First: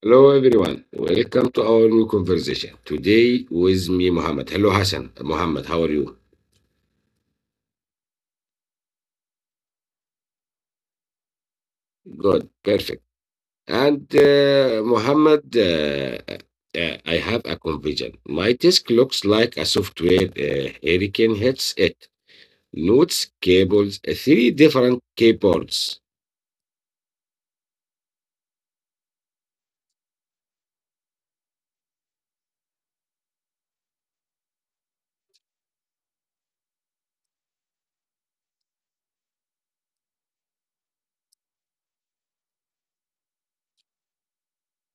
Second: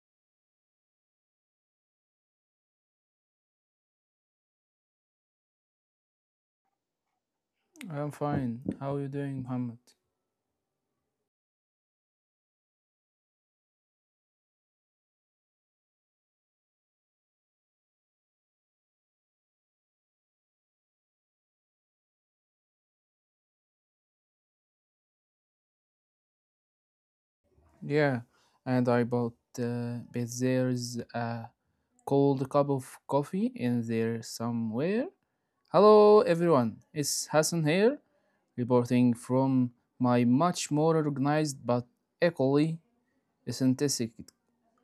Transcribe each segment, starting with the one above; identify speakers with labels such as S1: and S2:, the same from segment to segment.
S1: Hello everyone, welcome to our new conversation. Today with me Muhammad. Hello Hassan. Muhammad, how are you?
S2: I'm fine. How are you doing, Muhammad?
S1: Good, perfect. And Muhammad, I have a confusion. My desk looks like a software hurricane hits it. Notes, cables, three different keyboards.
S2: Yeah, and I bought, but there's a cold cup of coffee in there somewhere. Hello, everyone. It's Hassan here, reporting from my much more organized but equally eccentric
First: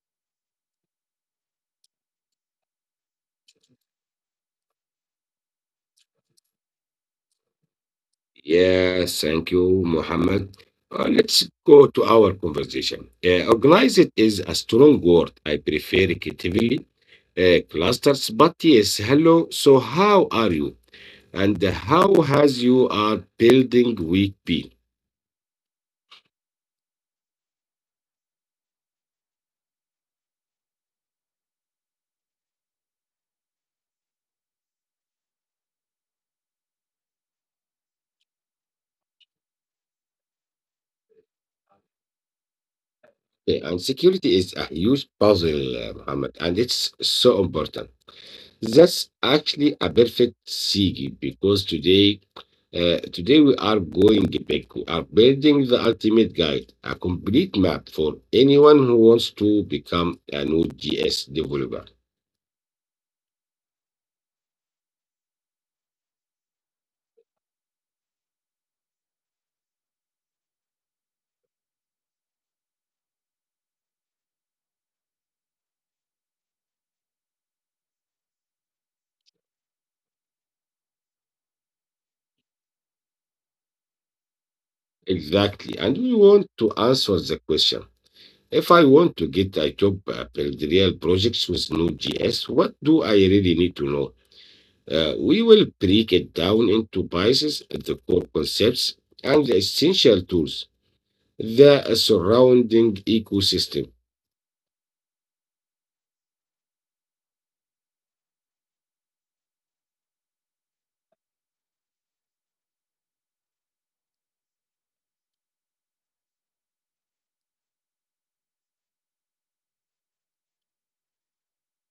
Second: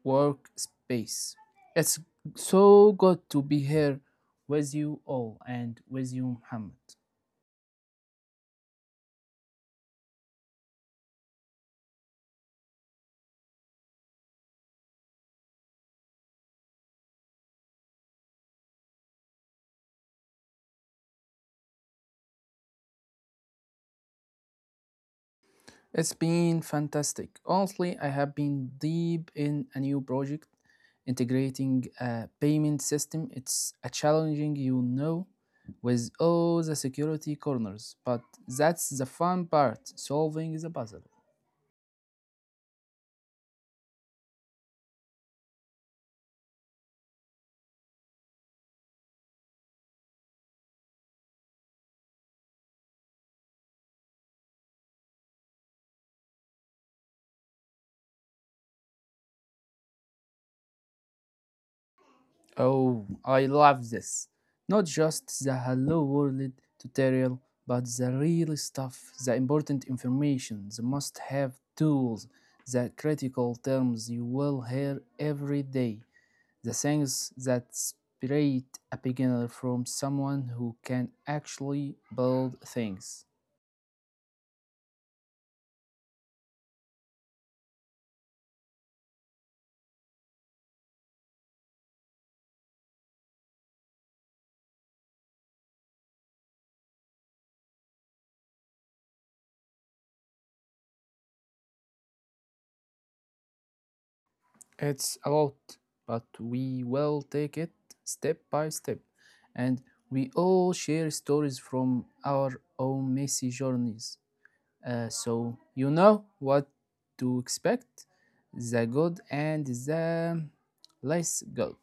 S2: workspace. It's so good to be here with you all and with you, Muhammad.
S1: Yes, thank you, Muhammad. Let's go to our conversation. Organized is a strong word. I prefer creatively clusters. But yes, hello. So how are you? And how has you are building week been?
S2: It's been fantastic. Honestly, I have been deep in a new project integrating a payment system. It's a challenging, you know, with all the security corners, but that's the fun part, solving the puzzle.
S1: Okay, and security is a huge puzzle, Muhammad, and it's so important. That's actually a perfect segue because today we are going big. We are building the ultimate guide, a complete map for anyone who wants to become a Node.js developer.
S2: Oh, I love this. Not just the hello world tutorial, but the real stuff, the important information, the must have tools, the critical terms you will hear every day. The things that separate a beginner from someone who can actually build things.
S1: Exactly. And we want to answer the question. If I want to get a job at Real projects with Node.js, what do I really need to know? We will break it down into biases, the core concepts, and the essential tools, the surrounding ecosystem.
S2: It's a lot, but we will take it step by step, and we all share stories from our own messy journeys. So you know what to expect, the good and the less good.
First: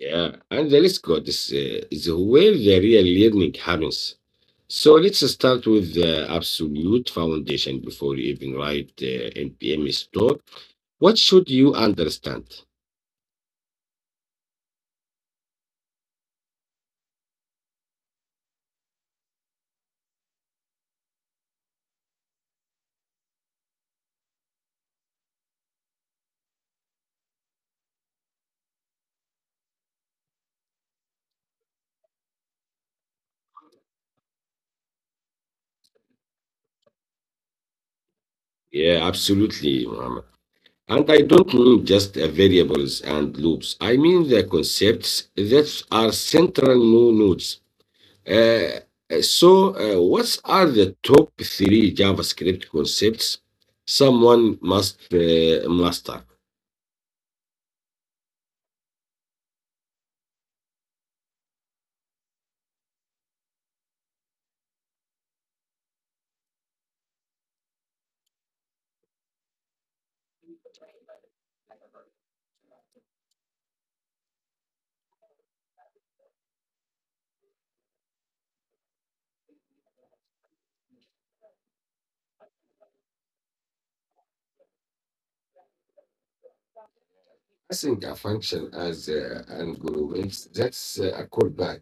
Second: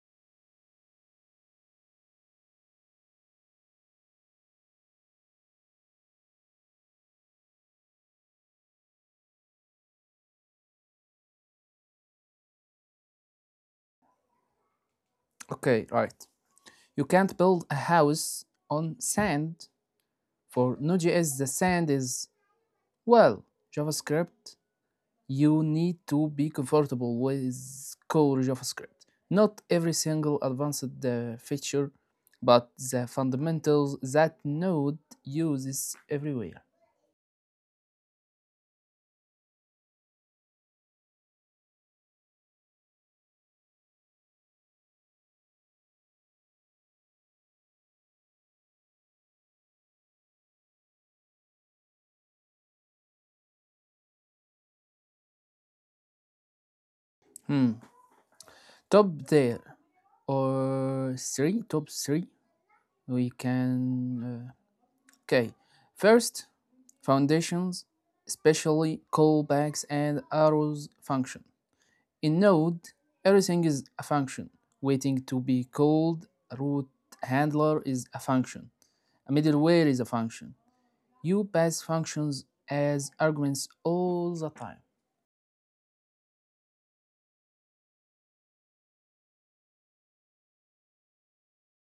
S1: Yeah, and the list code is where the real learning happens. So let's start with the absolute foundation before you even write NPM store. What should you understand?
S2: Okay, right. You can't build a house on sand. For Node.js, the sand is, well, JavaScript. You need to be comfortable with core JavaScript. Not every single advanced feature, but the fundamentals that Node uses everywhere.
S1: Yeah, absolutely, Muhammad. And I don't mean just variables and loops. I mean the concepts that are central nodes. Uh, so, what are the top three JavaScript concepts someone must master?
S2: Hmm. Top there, or three, top three, we can. Okay, first, foundations, especially callbacks and arrows function. In Node, everything is a function. Waiting to be called, a root handler is a function. A middleware is a function. You pass functions as arguments all the time.
S1: I think a function as an argument, that's a callback.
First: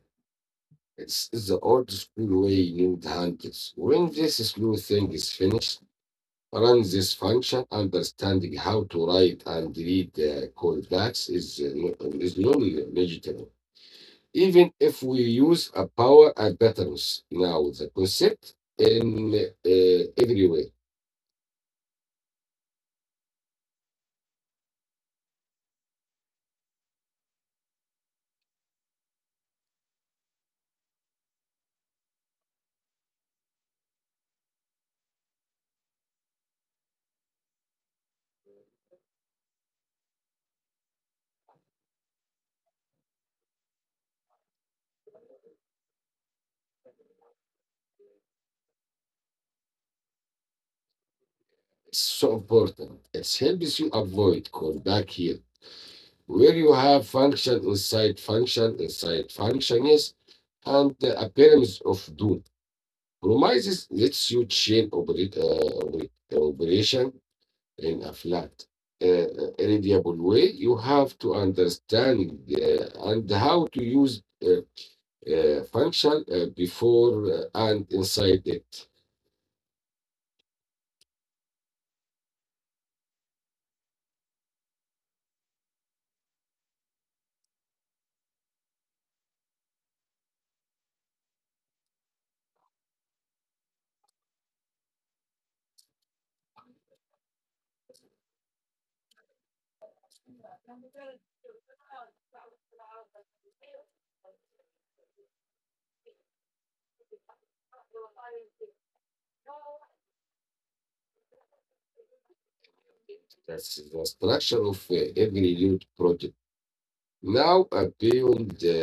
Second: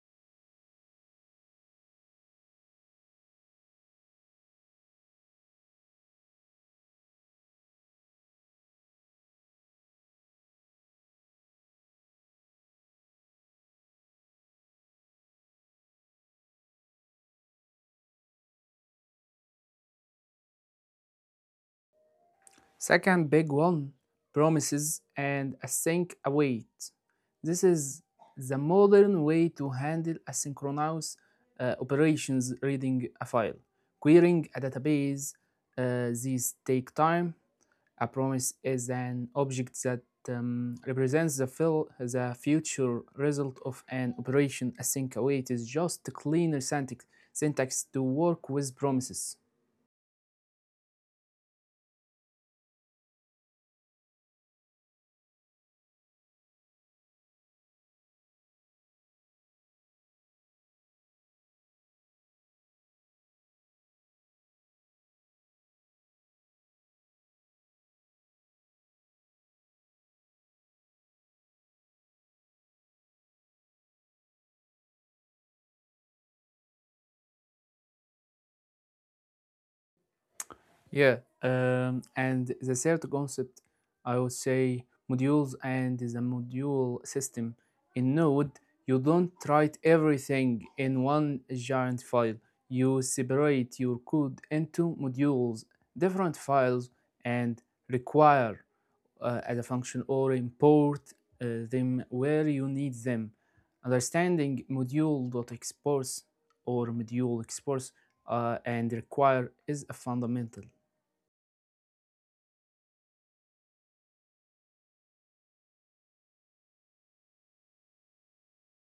S1: It's the old school way you hand it. When this slow thing is finished, run this function. Understanding how to write and read the callbacks is, is non-negotiable. Even if we use a power and patterns now, the concept in every way.
S2: Second big one, promises and async await. This is the modern way to handle asynchronous operations, reading a file, querying a database. These take time. A promise is an object that represents the future result of an operation. A async await is just a cleaner syntax to work with promises.
S1: It's so important. It helps you avoid callback here, where you have function inside function inside function, yes, and the appearance of do Promises lets you chain operate operation in a flat, irradiable way. You have to understand and how to use function before and inside it.
S2: Yeah, and the third concept, I would say modules and the module system. In Node, you don't write everything in one giant file. You separate your code into modules, different files, and require as a function, or import them where you need them. Understanding module.exports or module exports and require is a fundamental.
S1: That's the structure of every youth project. Now, beyond the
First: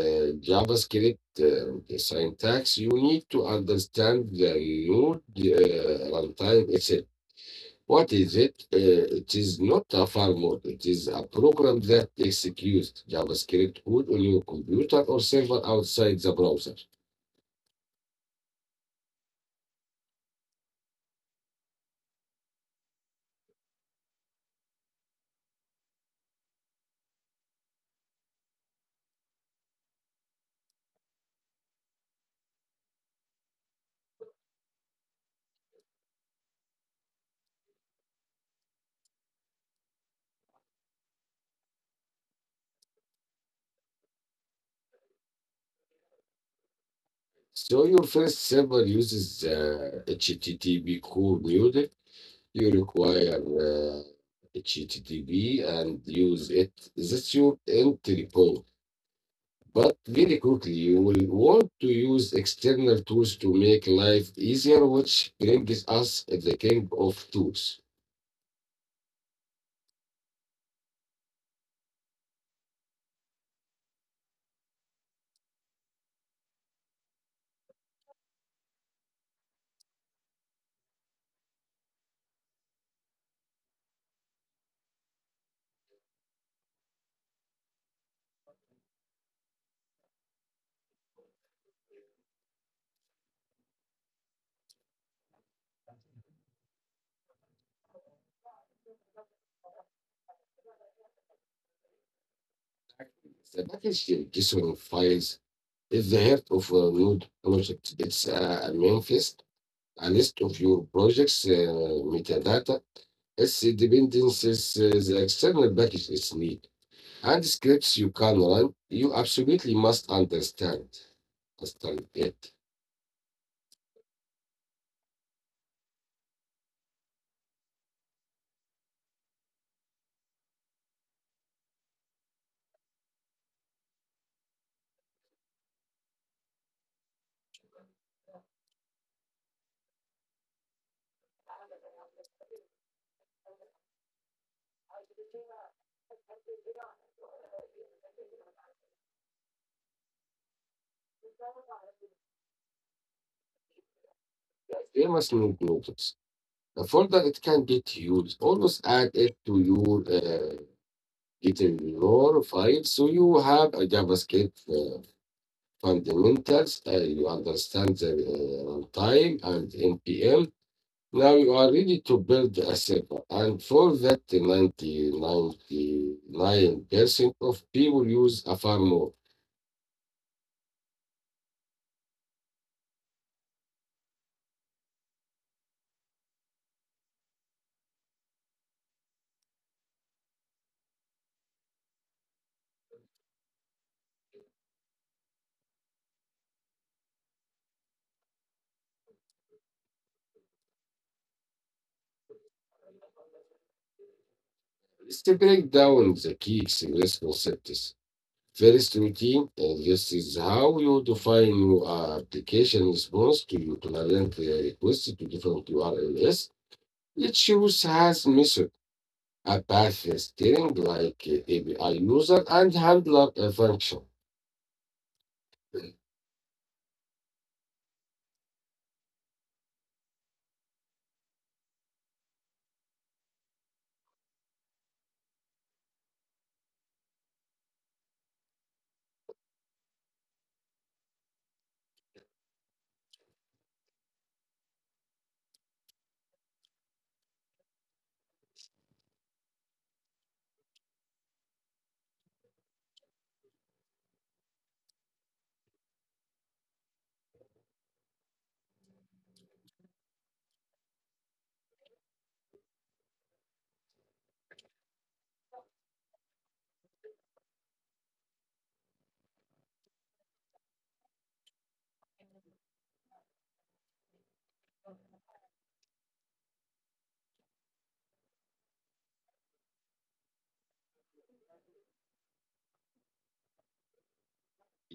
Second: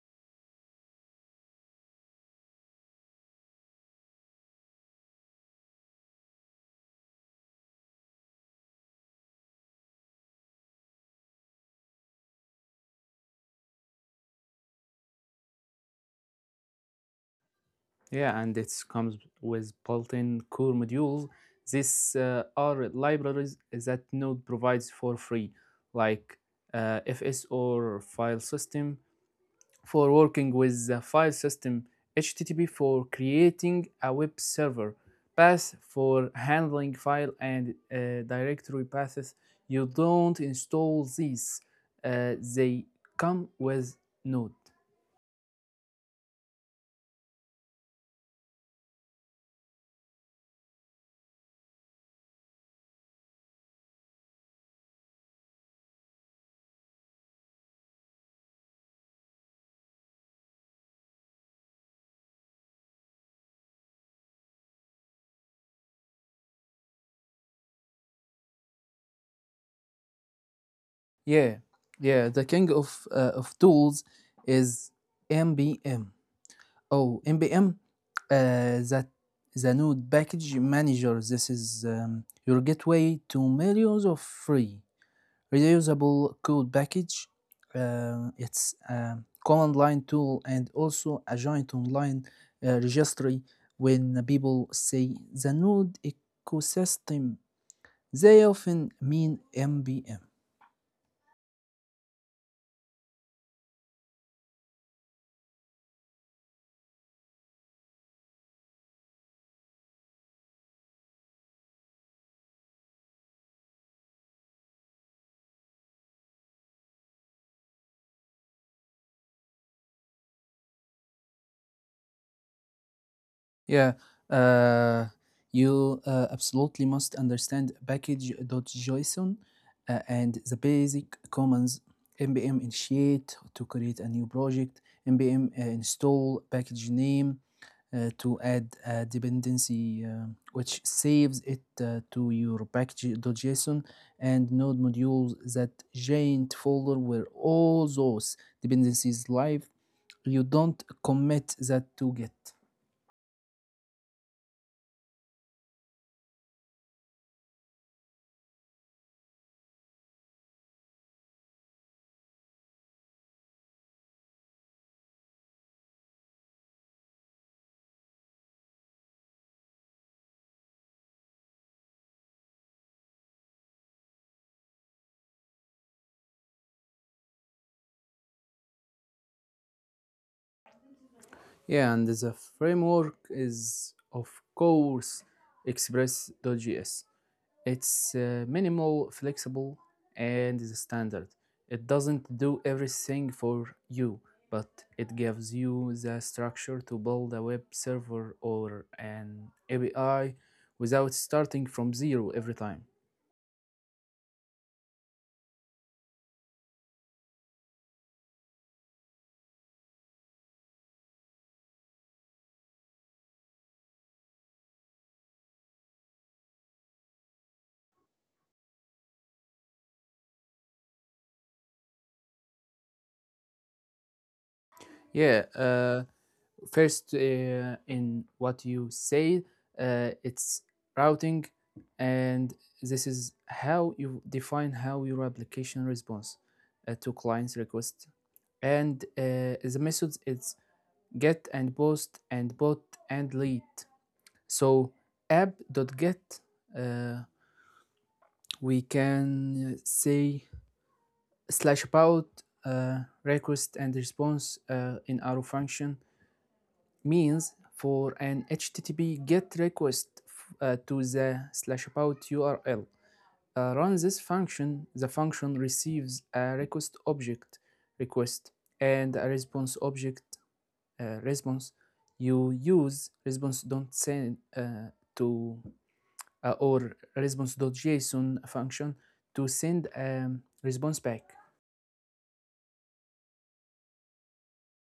S1: JavaScript the syntax, you need to understand the node runtime itself. What is it? It is not a file firmware. It is a program that executes JavaScript code on your computer or server outside the browser.
S2: Yeah, and it comes with built-in core modules. These are libraries that Node provides for free, like FS or file system for working with the file system, HTTP for creating a web server, Path for handling file and directory paths. You don't install these; they come with Node.
S1: So your first server uses the HTTP core module. You require HTTP and use it. That's your entry point. But very quickly, you will want to use external tools to make life easier, which brings us at the king of tools.
S2: Yeah, yeah. The king of of tools is MBM. Oh, MBM. That the node package manager. This is, your gateway to millions of free reusable code package. It's a command line tool and also a joint online registry. When people say the node ecosystem, they often mean MBM.
S1: The packaging JSON files is the heart of a Node project. It's a manifest, a list of your project's metadata, its dependencies, the external package is need. And scripts you can run, you absolutely must understand. Understand it.
S2: Yeah, uh, you absolutely must understand package.json and the basic commands. Npm initiate to create a new project, npm install package name to add a dependency, which saves it to your package.json and node modules, that giant folder where all those dependencies live. You don't commit that to Git.
S1: Famous note notice. The folder it can get used, always add it to your file so you have a JavaScript fundamentals, you understand the runtime and NPM, now you are ready to build a server. And for that, 90, 99% of people use a framework. More.
S2: Yeah, and the framework is, of course, Express.js. It's minimal, flexible, and is standard. It doesn't do everything for you, but it gives you the structure to build a web server or an API without starting from zero every time.
S1: Let's break down the key XLS concepts. First routine, and this is how you define your application response to your client request to different URLs. It use has method, a path string like API user and handler function.
S2: Yeah, first, in what you say, it's routing, and this is how you define how your application responds to clients' request. And the methods, it's get and post and bot and lead. So app.get, uh, we can say slash about, uh, request and response in our function, means for an HTTP GET request to the slash about URL. Run this function. The function receives a request object, request, and a response object, response. You use response don't send to or response.json function to send a response back.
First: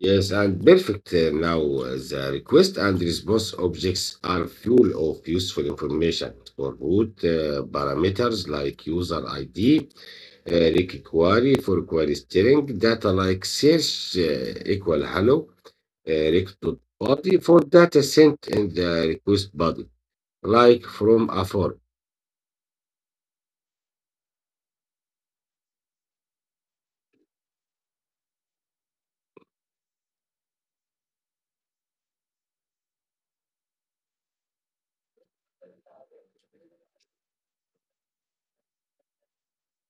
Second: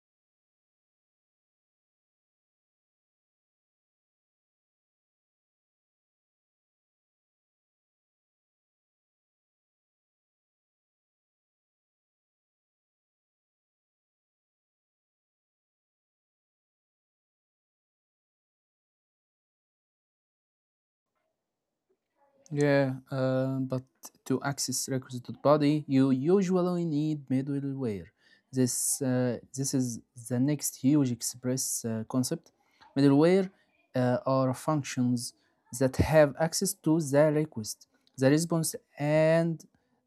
S1: Yes, and perfect. Now, the request and response objects are full of useful information for root parameters like user ID, require for query steering, data like search equal hello, rect to body for data sent in the request body, like from a form.
S2: Yeah, but to access requisite body, you usually need middleware. This is the next huge express concept. Middleware are functions that have access to the request, the response, and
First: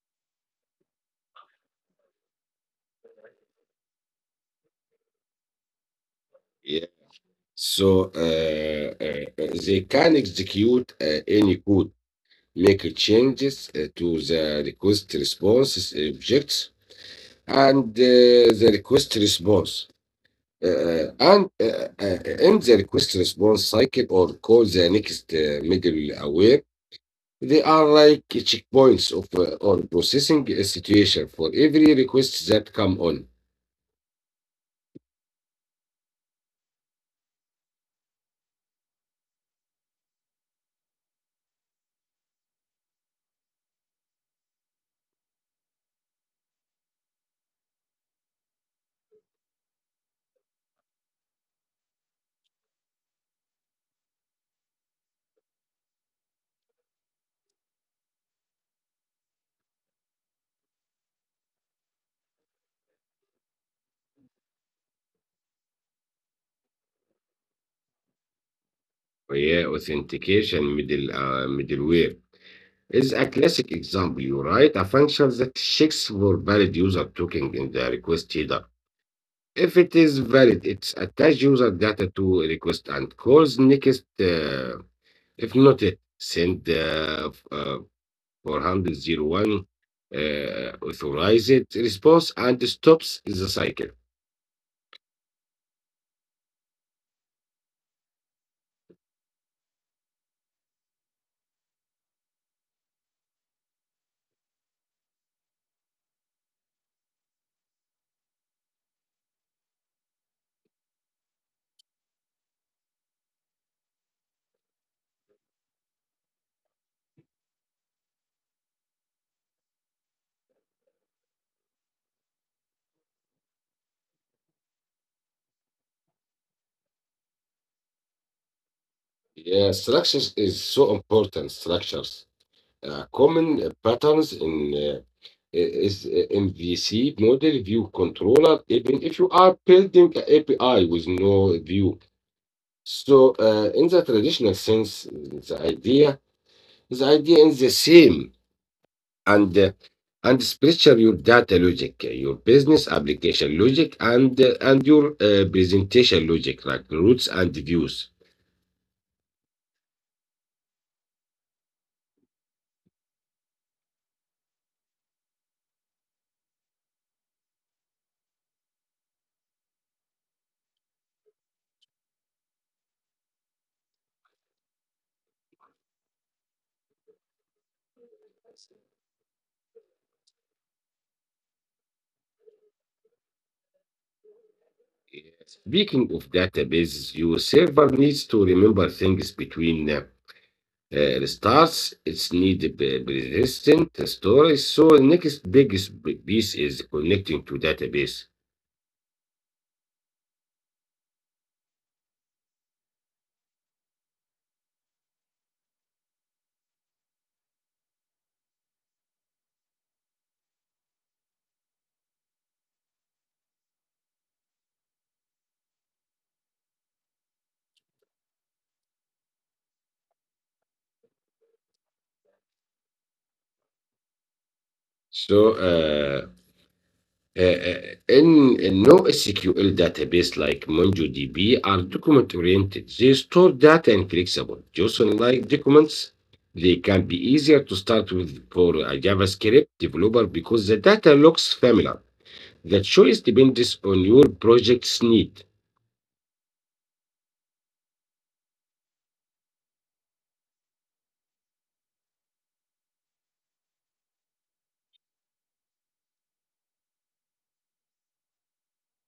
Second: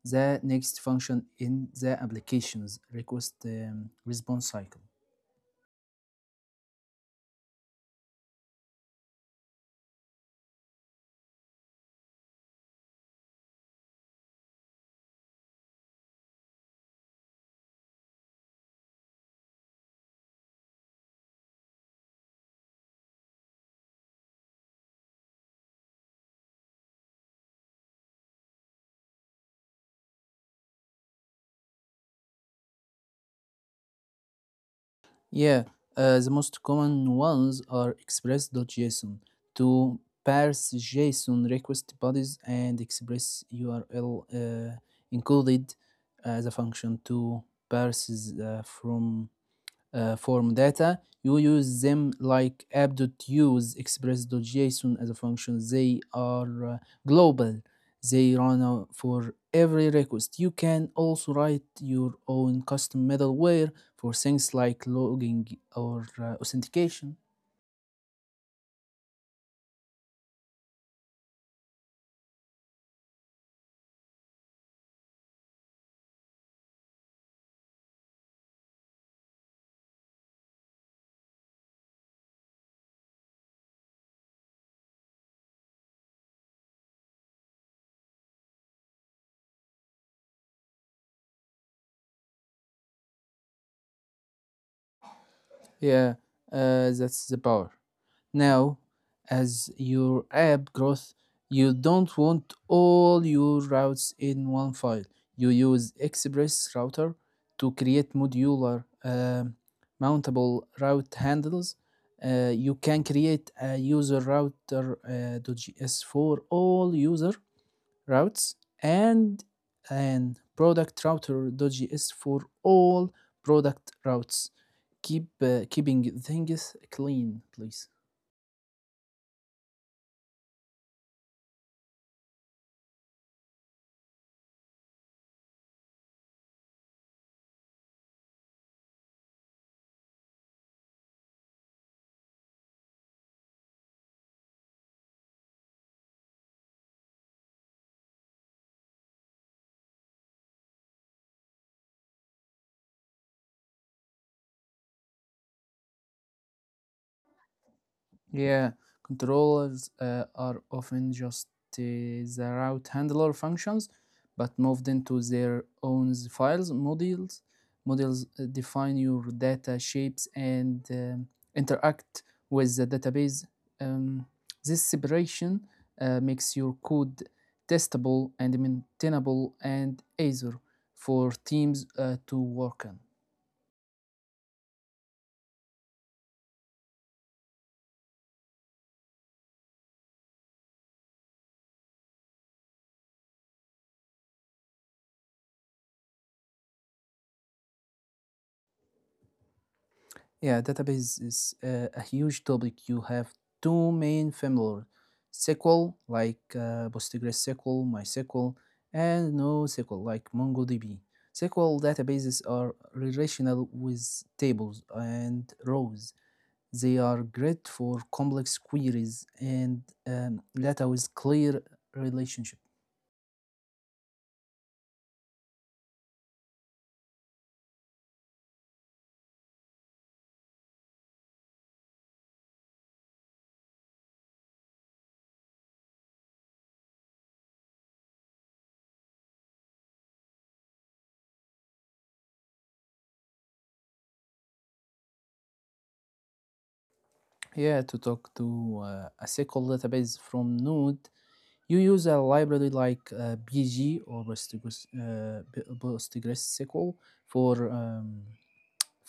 S2: the next function in the application's request response cycle.
S1: Yeah. So they can execute any code. Make changes to the request response objects and the request response and in the request response cycle or call the next middle aware they are like checkpoints of or processing a situation for every request that come on
S2: Yeah, the most common ones are express.json to parse JSON request bodies and express URL included as a function to parses from form data. You use them like app.use express.json as a function. They are global. They run for every request. You can also write your own custom middleware for things like logging or authentication.
S1: yeah authentication middleware is a classic example you write a function that checks for valid user token in the request header. If it is valid, it's attach user data to request and calls next. If not, it send 401 authorized response and stops the cycle.
S2: Yeah, that's the power. Now, as your app grows, you don't want all your routes in one file. You use Express Router to create modular, mountable route handles. You can create a user router .js for all user routes and an product router.js for all product routes. Keeping things clean, please.
S1: Yeah, structures is so important. Structures. Common patterns in is MVC model view controller, even if you are building an a API with no view. So in, the traditional sense, the idea is the same and uh, and structure your data logic, your business application logic, and your presentation logic like routes and views.
S2: Yeah, controllers are often just the route handler functions, but moved into their own files models. Models define your data shapes and interact with the database. Um, this separation makes your code testable and maintainable and easier for teams to work on.
S1: Speaking of databases, your server needs to remember things between restarts its need persistent storage. So next biggest piece is connecting to database.
S2: Yeah, database is a huge topic. You have two main familiar, SQL, like PostgreSQL, MySQL, and NoSQL, like MongoDB. SQL databases are relational with tables and rows. They are great for complex queries and data with clear relationship.
S1: So uh, uh, in NoSQL database like MongoDB are document oriented. They store data in flexible, just like documents. They can be easier to start with for a JavaScript developer because the data looks familiar. The choice depends on your project's need.
S2: Yeah, to talk to a SQL database from Node, you use a library like BG or Postgres, PostgreSQL for um,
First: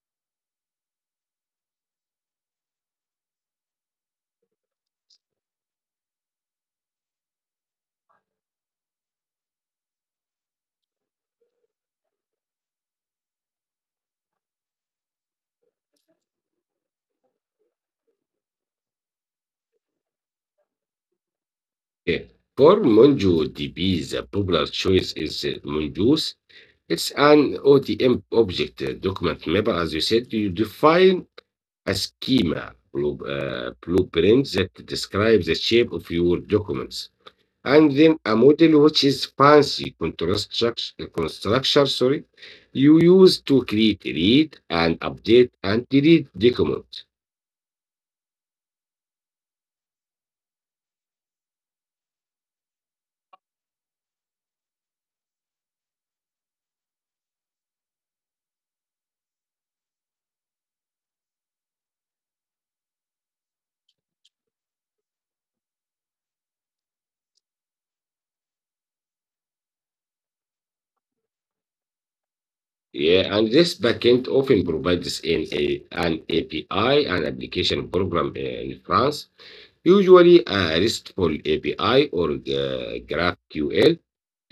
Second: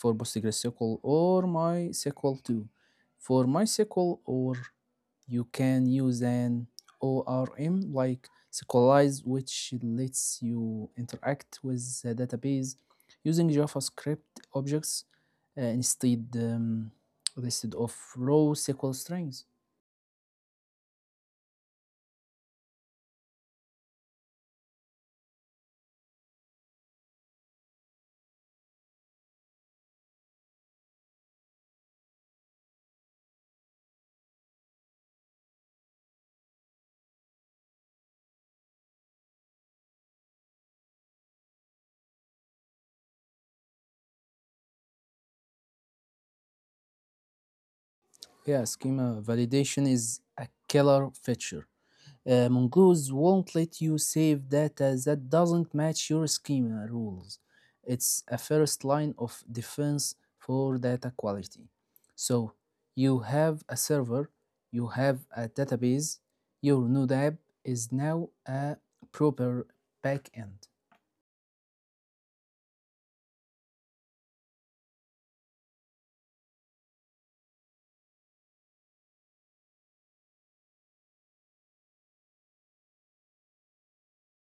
S2: for PostgreSQL or MySQL too. For MySQL, or you can use an ORM like SQLize, which lets you interact with the database using JavaScript objects uh, instead um, instead of raw SQL strings.
S1: For Monjo DB, the popular choice is Mongoose. It's an ODM object document mapper, as you said. You define a schema, blueprint that describes the shape of your documents. And then a model which is fancy contrast construction, sorry, you use to create, read, and update and delete documents.
S2: Yeah, schema validation is a killer feature. Mongoose won't let you save data that doesn't match your schema rules. It's a first line of defense for data quality. So you have a server, you have a database, your Node app is now a proper backend.
S1: Yeah, and this backend often provides an API, an application program in France, usually a RESTful API or GraphQL.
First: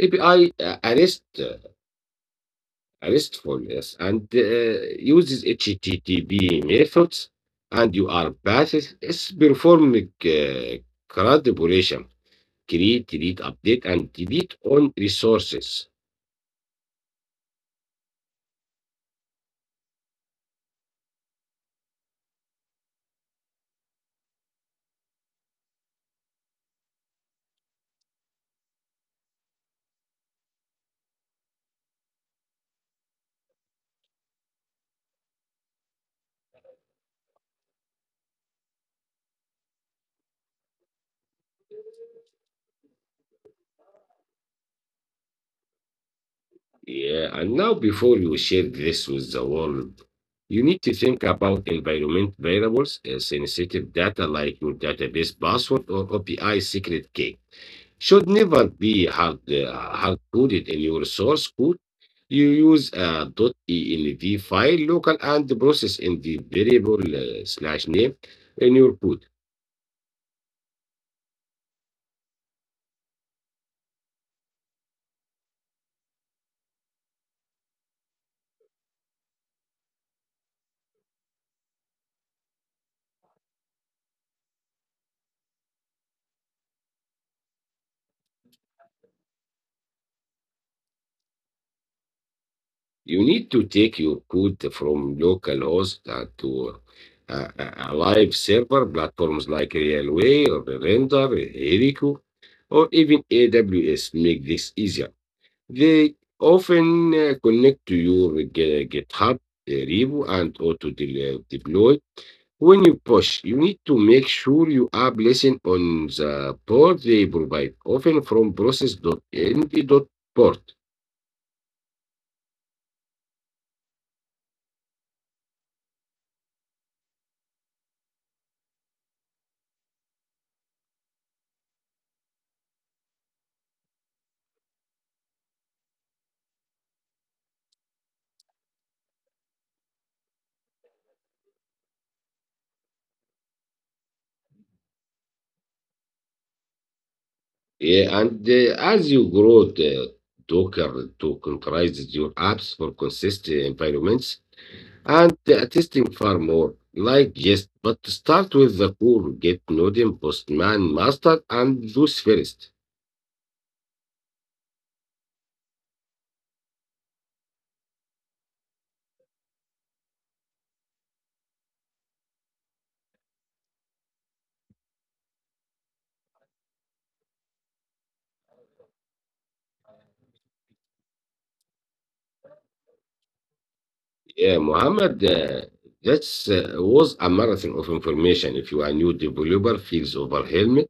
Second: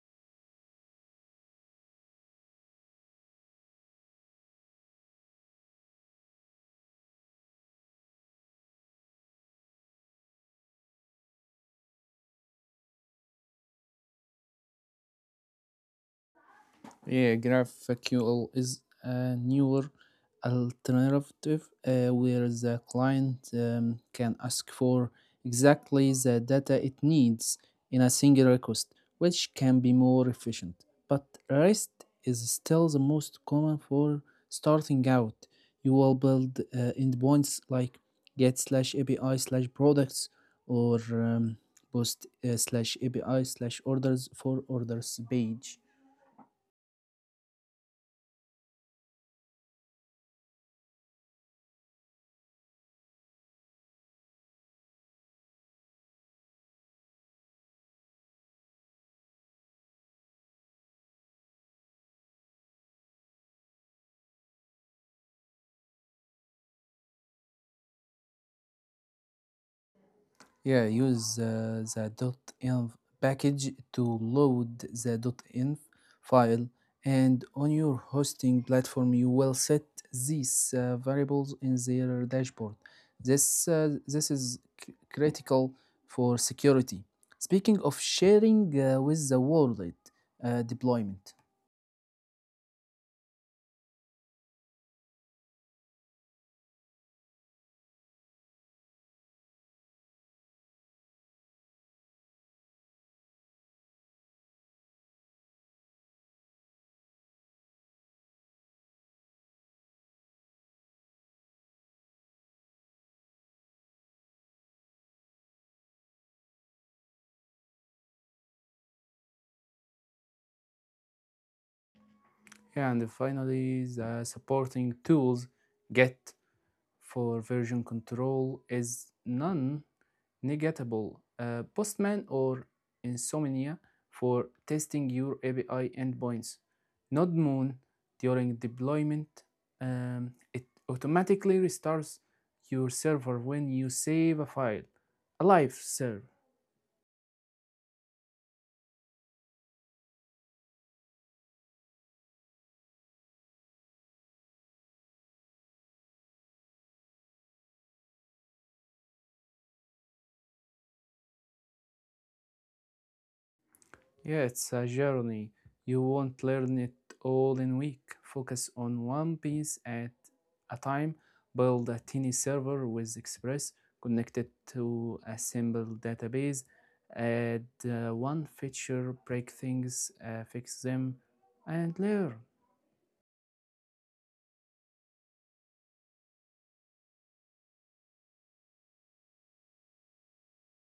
S1: API uh, a REST, uh, a RESTful, yes, and uses HTTP methods and UR paths. It's performing crud operation: create, delete, update, and delete on resources.
S2: Yeah, GraphQL is a newer alternative where the client can ask for exactly the data it needs in a single request, which can be more efficient. But REST is still the most common for starting out. You will build endpoints like get slash API slash products, or post slash API slash orders for orders page.
S1: Yeah, and now before you share this with the world, you need to think about environment variables, sensitive data like your database password or OPI secret key should never be hard coded in your source code. You use a .env file local and process in the variable slash name in your code.
S2: Yeah, use the .env package to load the .env file, and on your hosting platform, you will set these variables in their dashboard. This is critical for security. Speaking of sharing with the world, deployment.
S1: You need to take your code from localhost to a live server platforms like Railway or Render, Heroku, or even AWS make this easier. They often connect to your GitHub repo and auto deploy. When you push, you need to make sure you are listening on the port they provide, often from process. Dot n d dot Port.
S2: Yeah, and finally, the supporting tools, get for version control is none Negatable, Postman or Insomnia for testing your API endpoints. Node during deployment, it automatically restarts your server when you save a file. Alive server.
S1: Yeah, and as you grow the Docker to containerize your apps for consistent environments and testing far more like jest, but start with the core Git, Node, Postman, Master, and those first.
S2: Yeah, it's a journey. You won't learn it all in a week. Focus on one piece at a time. Build a tiny server with Express, connect it to a simple database. Add one feature, break things, fix them, and learn.
S1: Yeah, Mohammed, that was a marathon of information. If you are a new developer, feels overwhelmed.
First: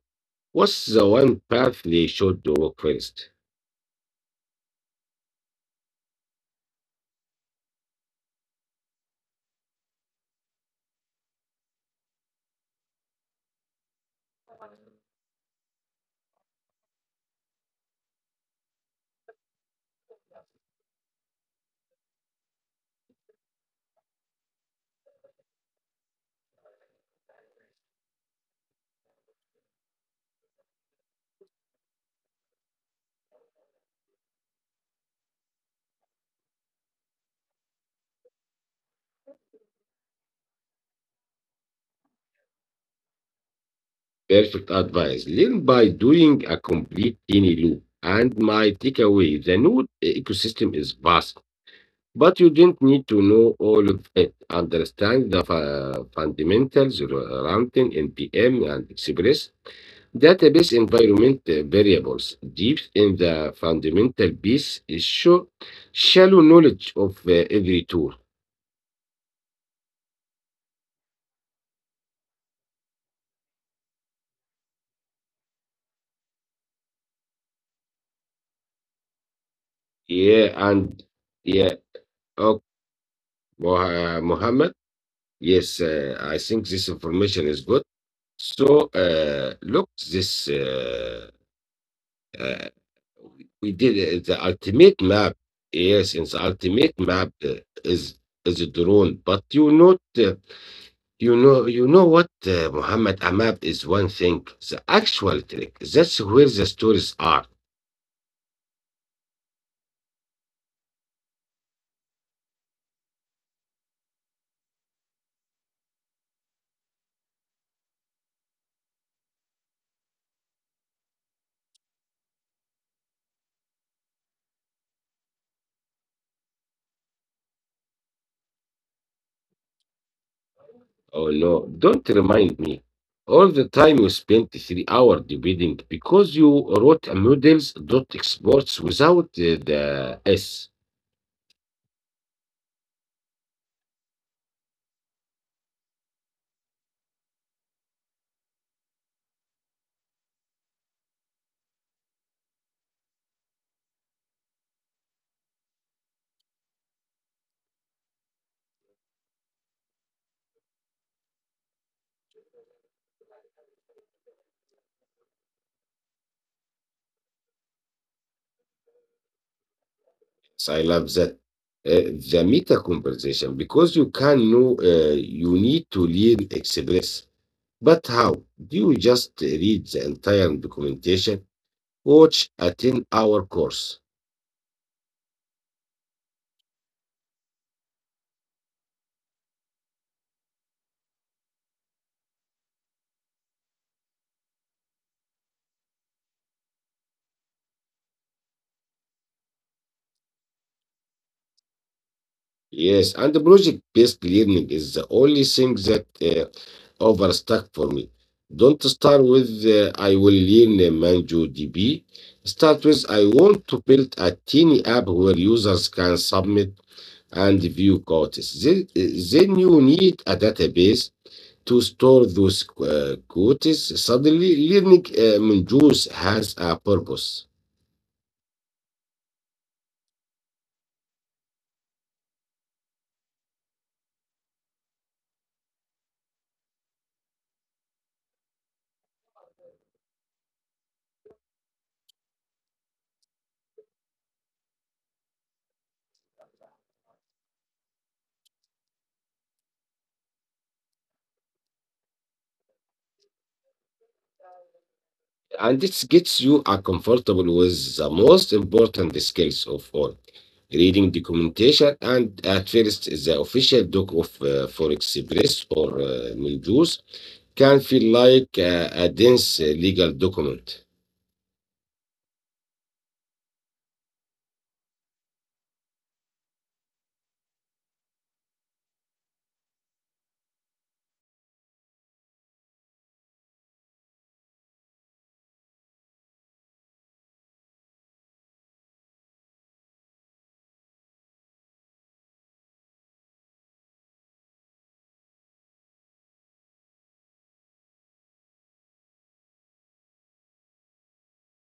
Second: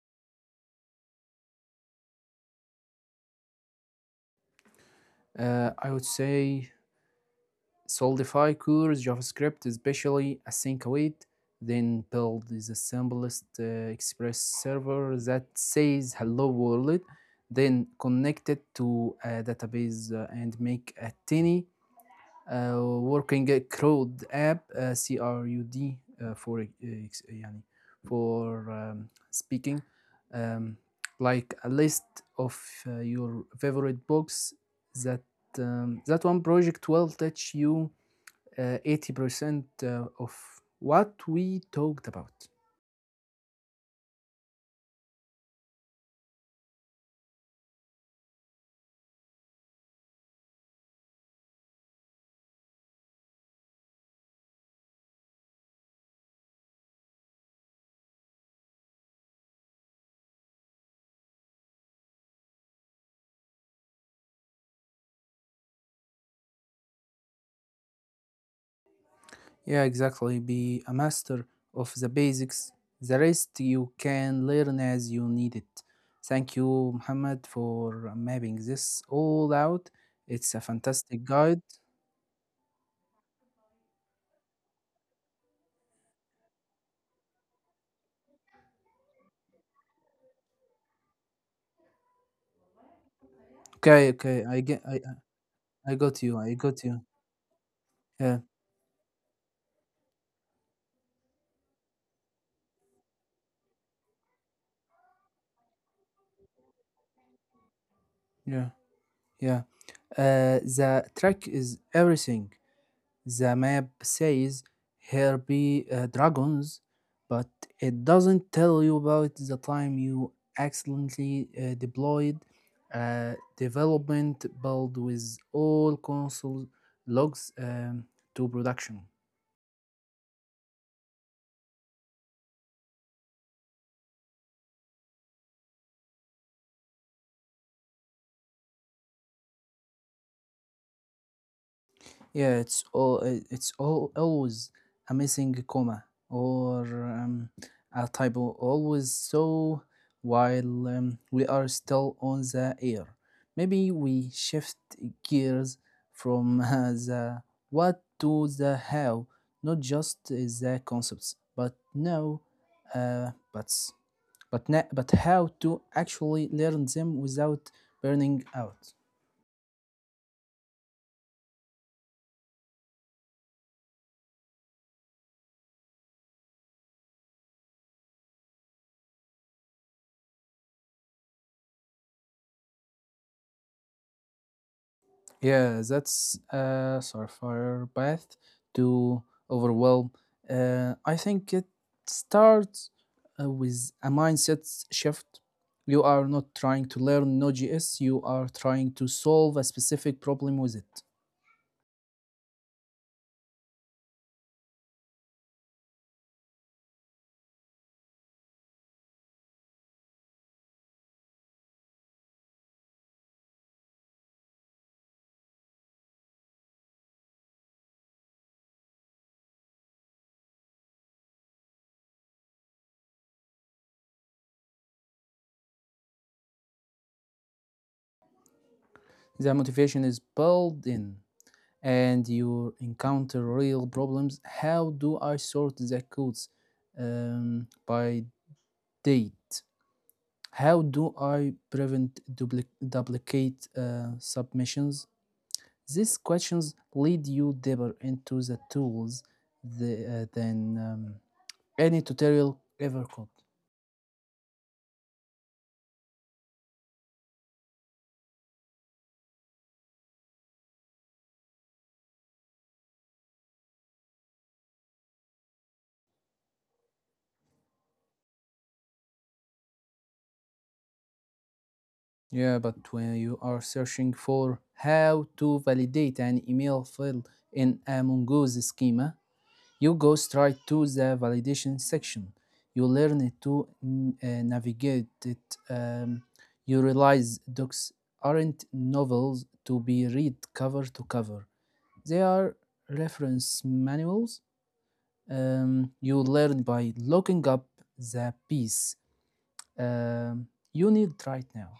S1: What's the one path they should walk first?
S2: I would say solidify cures JavaScript, especially async-await, then build the simplest express server that says hello world, then connect it to a database and make a tiny working CRUD app, CRUD for speaking, um, like a list of your favorite books. That um, that one project will touch you 80% of what we talked about.
S1: Perfect advice. Learn by doing a complete tiny loop. And my takeaway the node ecosystem is vast, but you don't need to know all of it. Understand the fundamentals around NPM and Express database environment variables deep in the fundamental piece is show shallow knowledge of every tool.
S2: Yeah, exactly. Be a master of the basics. The rest you can learn as you need it. Thank you, Muhammad, for mapping this all out. It's a
S1: Yeah,
S2: fantastic
S1: and
S2: guide.
S1: yeah, Oh, Mohammed. Yes, I think this information is good. So, look, this uh, we
S2: Okay,
S1: did
S2: okay, I
S1: the
S2: get,
S1: ultimate map.
S2: I got you,
S1: Yes, in
S2: I
S1: the
S2: got you.
S1: ultimate map uh, is
S2: Yeah,
S1: is a drone. But you know what, Muhammad, a map is one thing. The actual trick, that's where the stories are.
S2: yeah, yeah. The track is everything. The map says here be dragons, but it doesn't tell you about the time you accidentally deployed a development build with all console logs to production.
S1: Oh no, don't remind me. All the time you spent 3 hours debating because you wrote a models dot exports without the S.
S2: Yeah, it's all always a missing comma or a typo. Always. So while we are still on the air, maybe we shift gears from the what to the how, not just the concepts, but now, uh, but but na- but how to actually learn them without burning out.
S1: So I love that. The meta conversation, because you can know you need to learn Express. But how? Do you just read the entire documentation, watch a 10-hour course?
S2: Yeah, that's a surefire path to overwhelm. I think it starts with a mindset shift. You are not trying to learn Node.js, you are trying to solve a specific problem with it.
S1: Yes, and the project based learning is the only thing that overstuck for me. Don't start with I will learn MongoDB. Start with I want to build a tiny app where users can submit and view quotes. Then you need a database to store those quotes. Suddenly, learning Mongoose has a purpose,
S2: The motivation is built in. And you encounter real problems. How do I sort the codes by date? How do I prevent duplicate submissions? These questions lead you deeper into the tools than any tutorial ever could.
S1: and it gets you comfortable with the most important skills of all reading documentation and at first the official doc of for express or Mongoose can feel like a dense legal document.
S2: Yeah, but when you are searching for how to validate an email file in a Mongoose schema, you go straight to the validation section. You learn to navigate it. You realize docs aren't novels to be read cover to cover. They are reference manuals. You learn by looking up the piece um, you need right now.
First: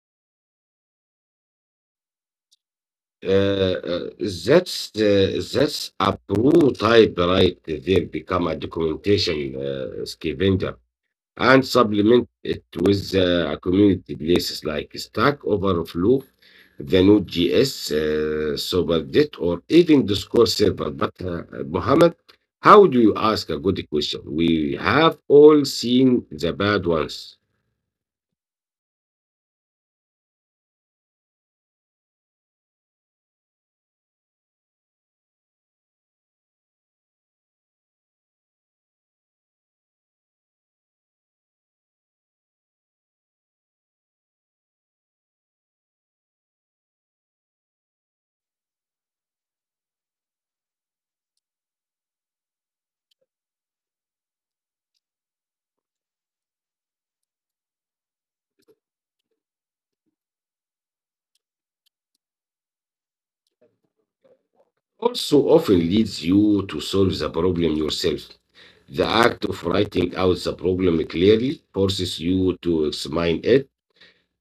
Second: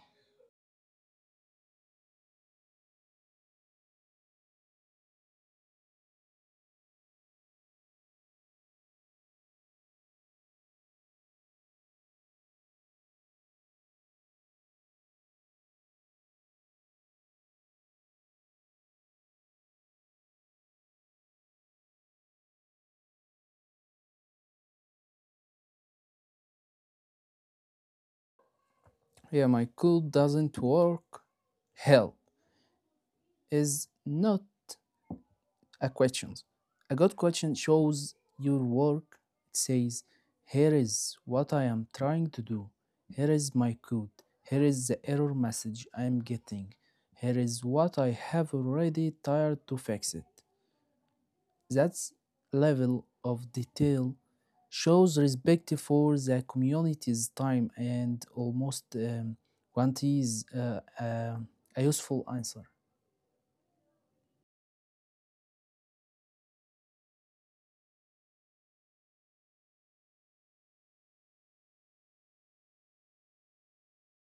S1: Uh, uh, that's a prototype right there become a documentation scavenger and supplement it with a community places like Stack Overflow, the Node.js, SuperJet, or even Discord server. But Mohammed, how do you ask a good question? We have all seen the bad ones.
S2: Yeah, my code doesn't work. Help is not a question. A good question shows your work. It says, here is what I am trying to do. Here is my code. Here is the error message I am getting. Here is what I have already tried to fix it. That level of detail shows respect for the community's time and almost guarantees a useful answer.
S1: Also often leads you to solve the problem yourself. The act of writing out the problem clearly forces you to examine it.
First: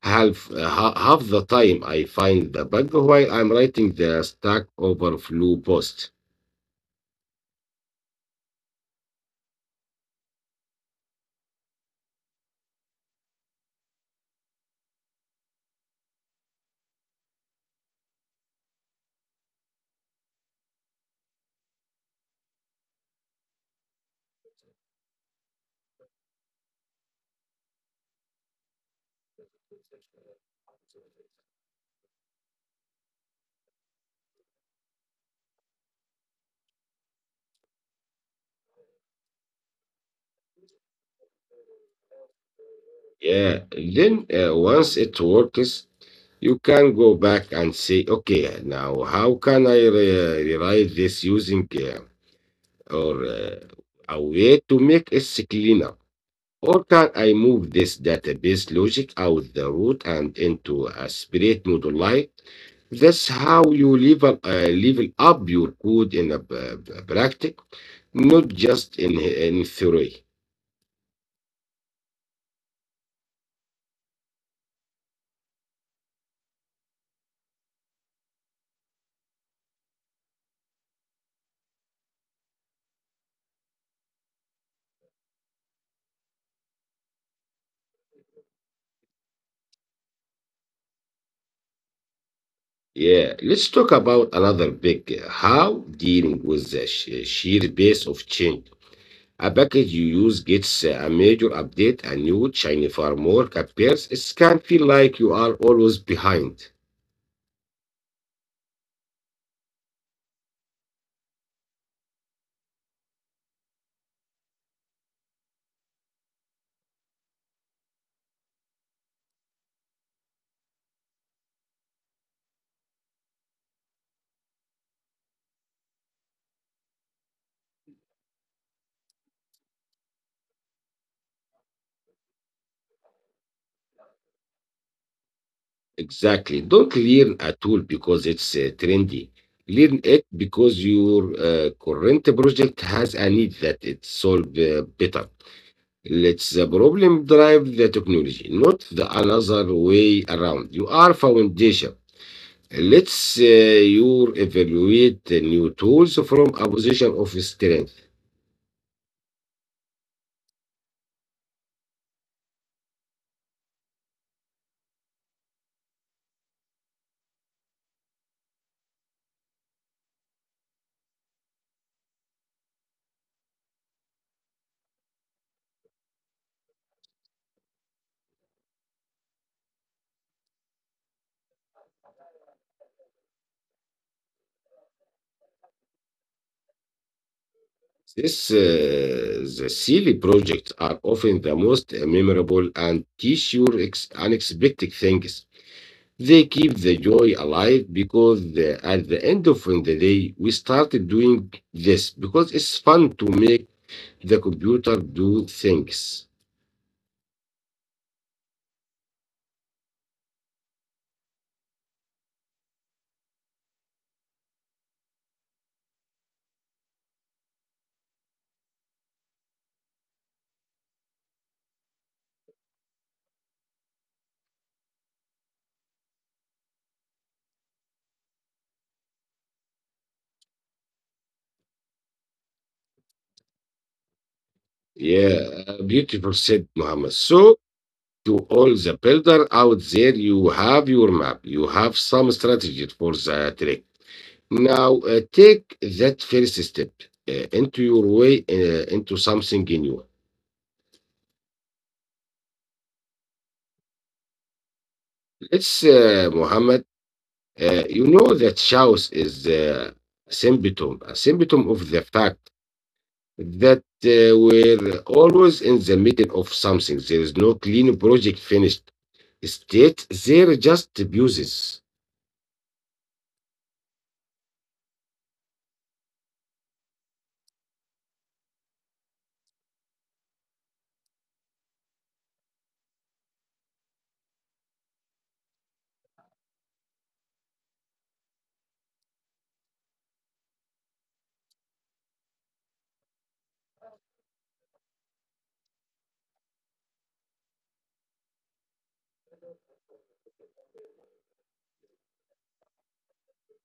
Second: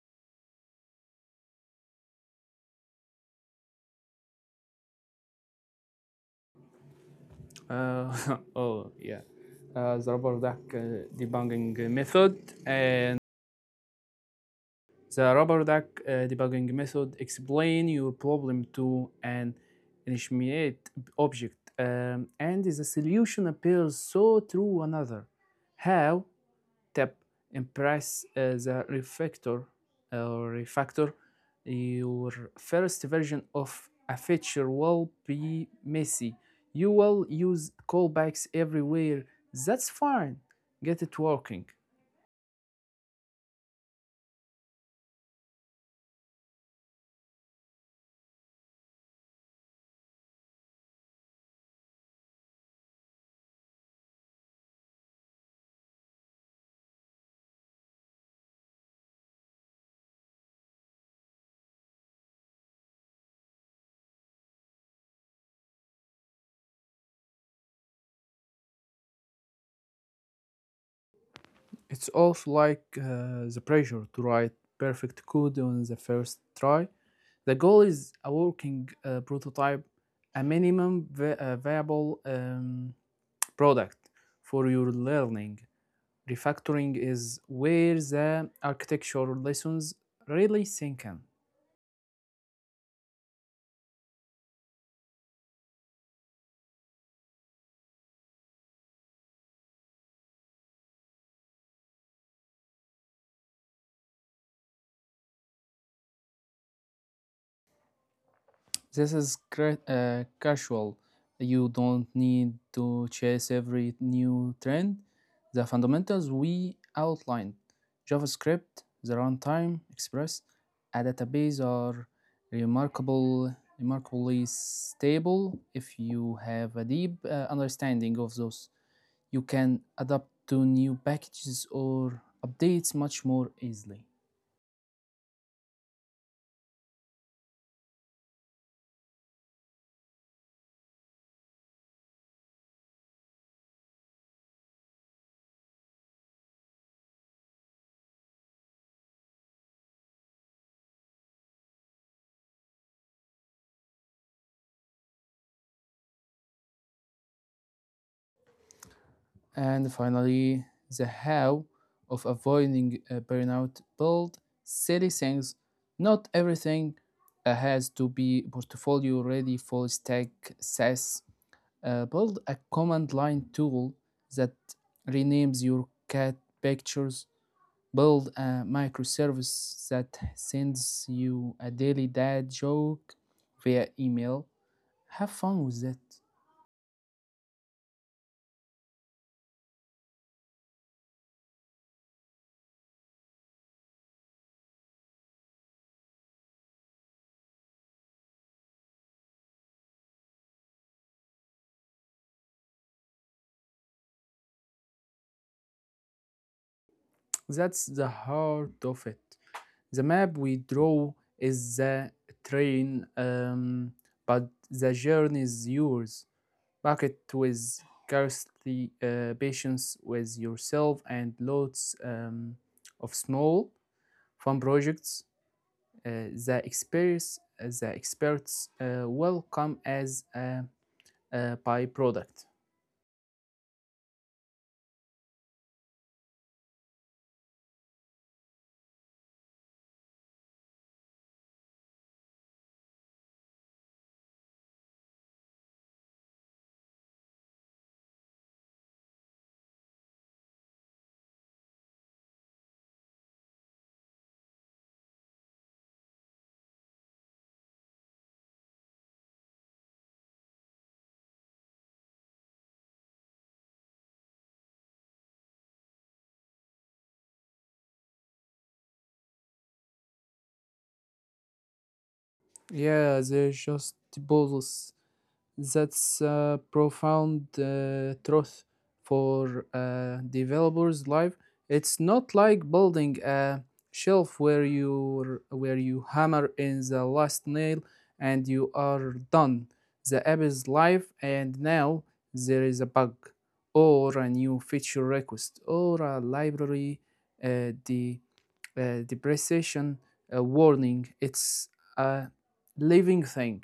S1: Half the time I find the bug while I'm writing the Stack Overflow post.
S2: Uh, oh, yeah. The rubber duck debugging method and the rubber duck debugging method, explain your problem to an initiate object and the solution appears, so through another how, tap and press the refactor or refactor your first version of a feature will be messy. You will use callbacks everywhere. That's fine. Get it working.
S1: Yeah, then once it works, you can go back and say, okay, now how can I rewrite this using or a way to make it cleaner? Or can I move this database logic out the root and into a separate module like that's how you level up your code in a practice, not just in theory.
S2: It's also like the pressure to write perfect code on the first try. The goal is a working prototype, a minimum viable product for your learning. Refactoring is where the architecture lessons really sink in.
S1: Yeah, let's talk about another big how dealing with the sheer pace of change. A package you use gets a major update, a new shiny framework appears. It can feel like you are always behind.
S2: This is casual. You don't need to chase every new trend. The fundamentals we outlined, JavaScript, the runtime, Express, a database, are remarkably stable. If you have a deep understanding of those, you can adapt to new packages or updates much more easily.
S1: Exactly. Don't learn a tool because it's trendy. Learn it because your current project has a need that it solve better. Let's the problem drive the technology, not the another way around. You are foundation. Let's you evaluate the new tools from a position of strength.
S2: And finally, the how of avoiding a burnout, build silly things. Not everything has to be portfolio ready full stack SaaS. Build a command line tool that renames your cat pictures. Build a microservice that sends you a daily dad joke via email. Have fun with that.
S1: The silly projects are often the most memorable and teach you unexpected things. They keep the joy alive because at the end of the day, we started doing this because it's fun to make the computer do things.
S2: That's the heart of it. The map we draw is the train, but the journey is yours. Bucket with scarcely patience with yourself and lots of small fun projects. The the experts will come as a byproduct.
S1: Yeah, beautiful said Muhammad. So, to all the builder out there, you have your map, you have some strategy for the trick. Now, take that first step into your way, into something new. Let's, Muhammad, you know that Chaos is a symptom of the fact that we're always in the middle of something. There is no clean project finished state. There are just abuses.
S2: Yeah, they're just puzzles. That's a profound truth for a developer's life. It's not like building a shelf where you hammer in the last nail and you are done. The app is live, and now there is a bug, or a new feature request, or a library the depreciation warning. It's a living thing.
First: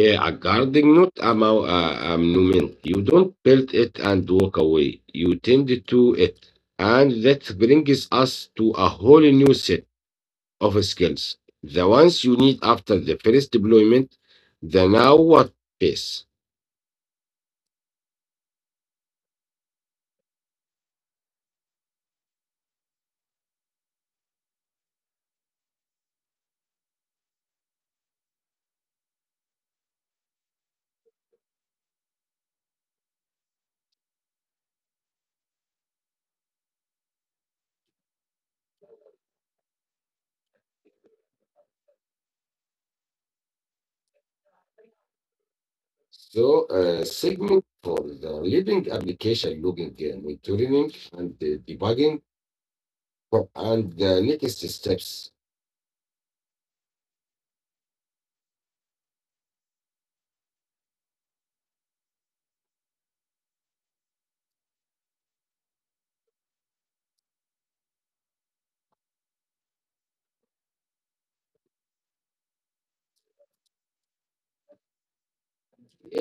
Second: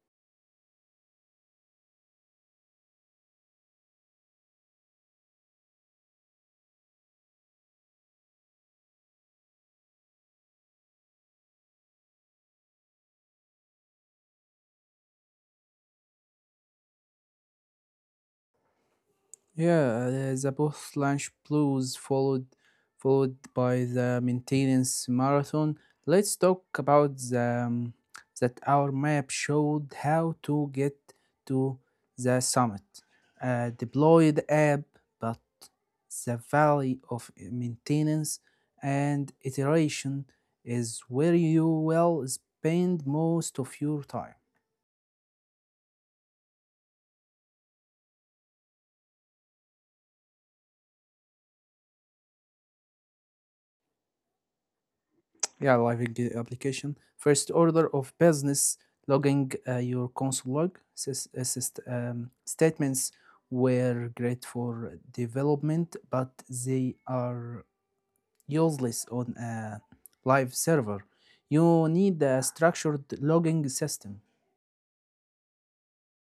S1: Yeah, a garden, not a, a monument. You don't build it and walk away. You tend to it. And that brings us to a whole new set of skills. The ones you need after the first deployment, the now what phase.
S2: Yeah, the post lunch blues followed by the maintenance marathon. Let's talk about the that our map showed how to get to the summit. Deploy the app, but the valley of maintenance and iteration is where you will spend most of your time.
S1: So segment for the leading application logging, monitoring, and debugging. And the next steps
S2: Yeah, application. First order of business, logging your console log statements were great for development, but they are useless on a live server. You need a structured logging system.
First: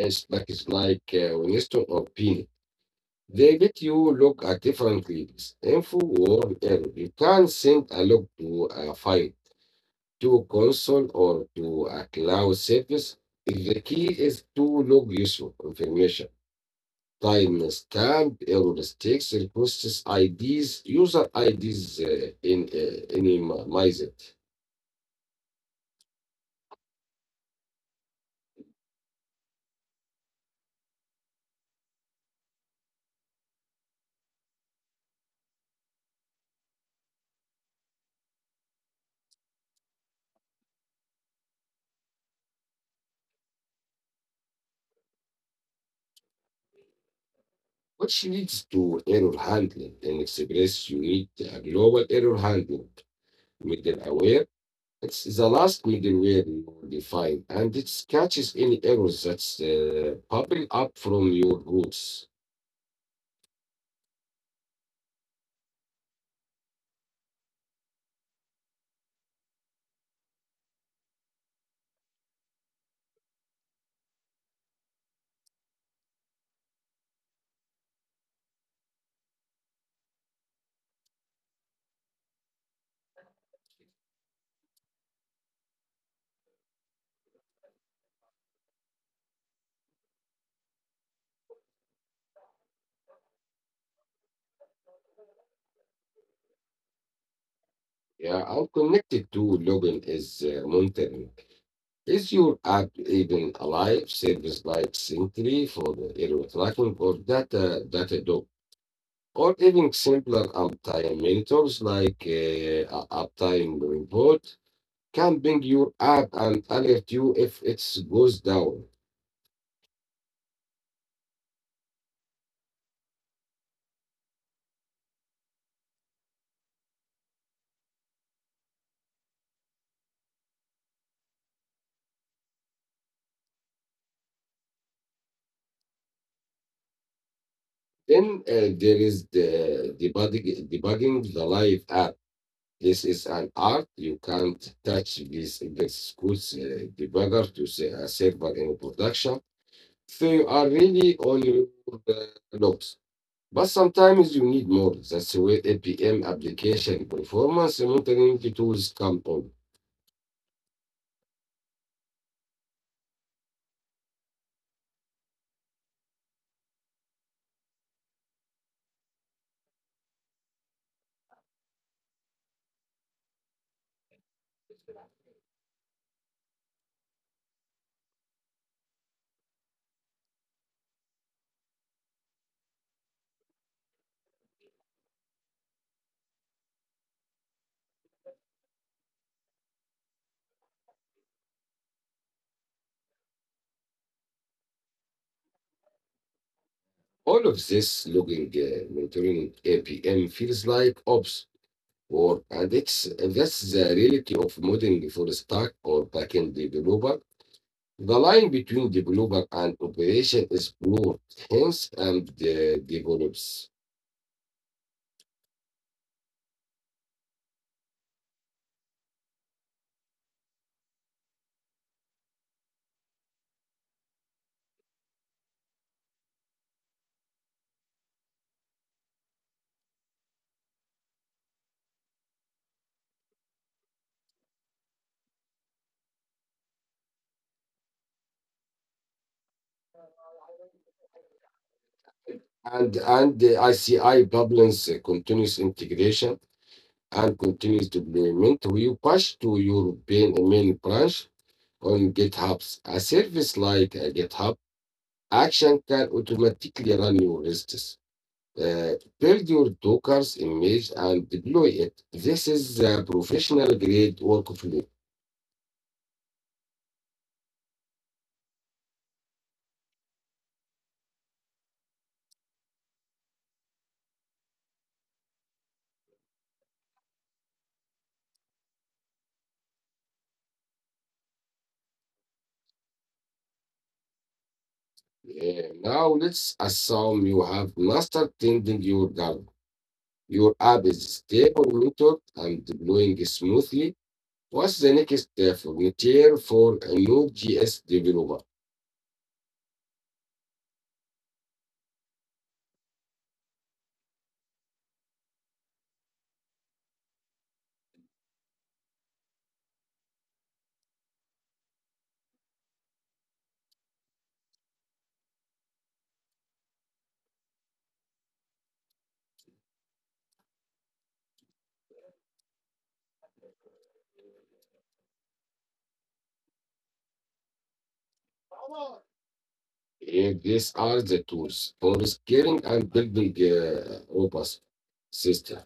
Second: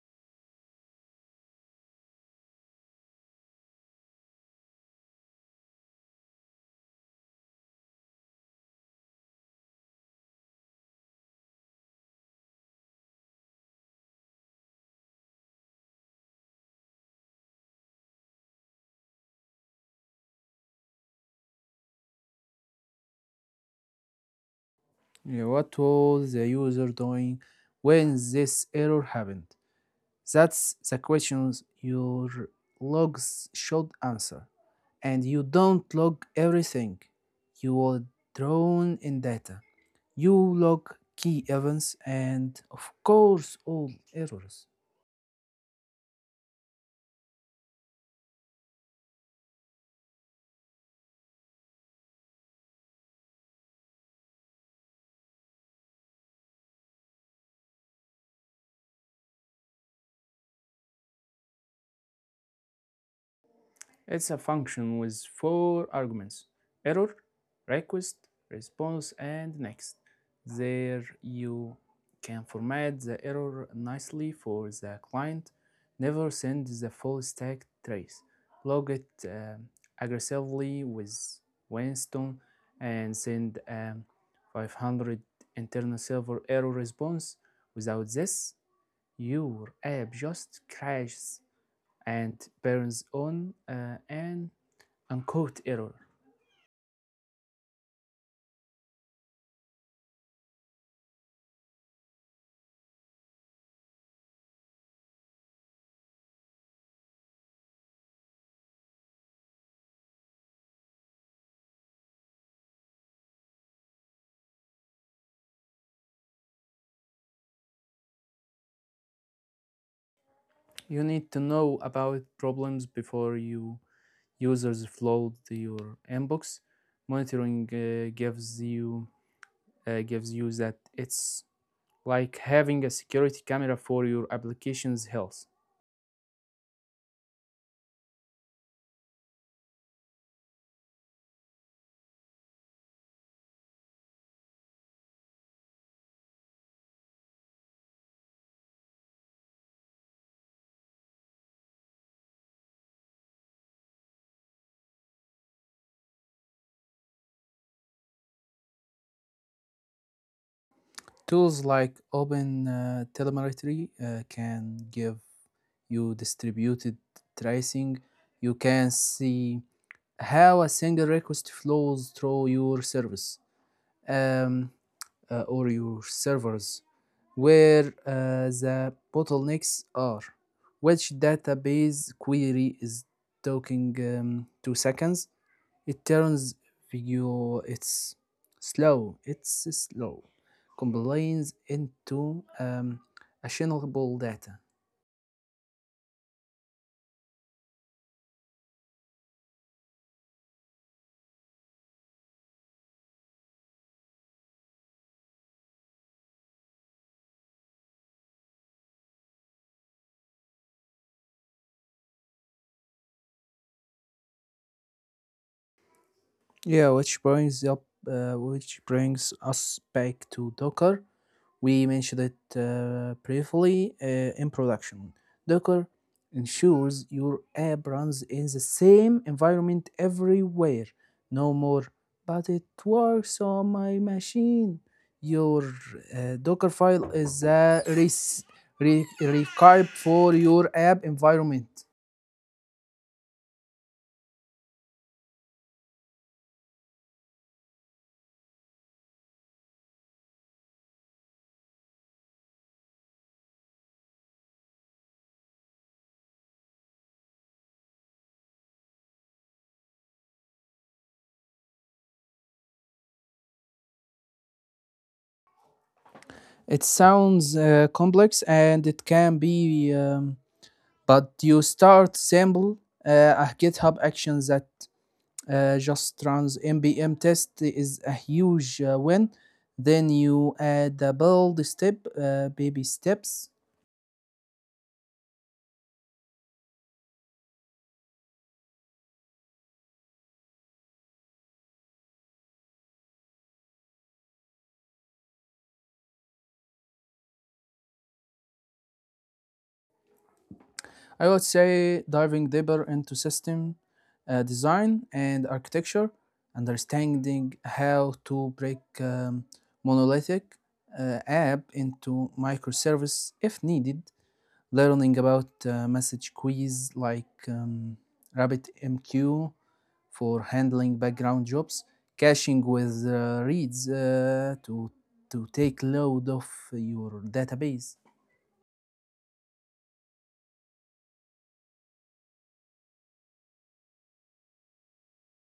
S1: is like, is like Winston or Pini. They get you look at different leads, info or error. You can send a log to a file, to console, or to a cloud service. The key is to log useful information. Timestamp, heuristics, requests IDs, user IDs in anonymize it.
S2: Yeah, what was the user doing when this error happened? That's the questions your logs should answer. And you don't log everything. You will drown in data. You log key events and, of course, all errors.
S1: Which leads to error handling. In express you need a global error handling middleware. It's the last middleware you define, and it catches any errors that's bubble up from your roots.
S2: It's a function with four arguments, error, request, response, and next. There you can format the error nicely for the client, never send the full stack trace, log it aggressively with Winston, and send a 500 internal server error response. Without this, your app just crashes and burns on an Unquote error.
S1: Yeah, I'm connected to login is monitoring. Is your app even alive? Service like Sentry for the error tracking or data dog, or even simpler uptime monitors like uptime report can bring your app and alert you if it goes down.
S2: You need to know about problems before you users flood your inbox. Monitoring gives you that. It's like having a security camera for your application's health.
S1: Then there is the debugging, debugging the live app. This is an art. You can't touch this index goods debugger to say a server in production. So you are really on your uh, logs. But sometimes you need more. That's where APM application performance monitoring tools come on.
S2: Tools like Open Telemetry can give you distributed tracing. You can see how a single request flows through your service um, or your servers, where the bottlenecks are, which database query is taking 2 seconds. It turns view it's it's slow, combines into actionable data.
S1: All of this logging monitoring APM feels like ops or and it's that's the reality of modeling for stack or backend developer. The line between developer and operation is blurred, hence and the develops.
S2: Yeah, which brings us back to Docker. We mentioned it briefly in production. Docker ensures your app runs in the same environment everywhere, no more "but it works on my machine." Your Docker file is a re- required for your app environment.
S1: And the ICI problems continuous integration and continuous deployment you push to your main branch on GitHub, a service like GitHub Action can automatically run your risks. Uh, Build your Docker's image and deploy it. This is a professional grade workflow.
S2: It sounds complex and it can be, but you start simple. A GitHub action that just runs npm test is a huge win. Then you add the build step, baby steps.
S1: Now let's assume you have mastered tending your garden. Your app is stable, monitored, and deploying smoothly. What's the next frontier for a Node.js developer?
S2: I would say diving deeper into system design and architecture, understanding how to break monolithic app into microservice if needed, learning about message queues like RabbitMQ for handling background jobs, caching with reads to take load off your database.
S1: These are the tools for scaling and building a robust system.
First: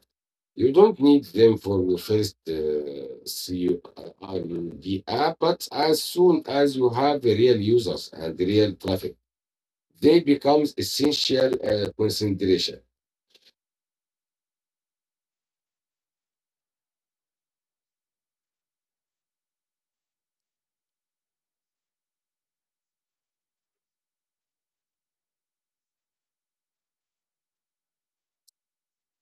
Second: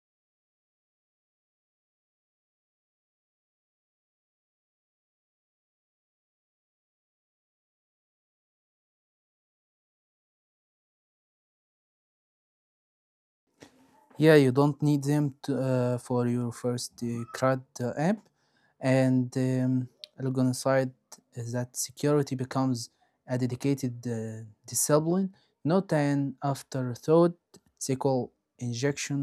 S1: You don't need them for the first CRUD app, but as soon as you have the real users and the real traffic, they become essential consideration.
S2: Yeah, you don't need them for your first CRUD app, and Logon, that security becomes a dedicated discipline, not an afterthought. SQL injection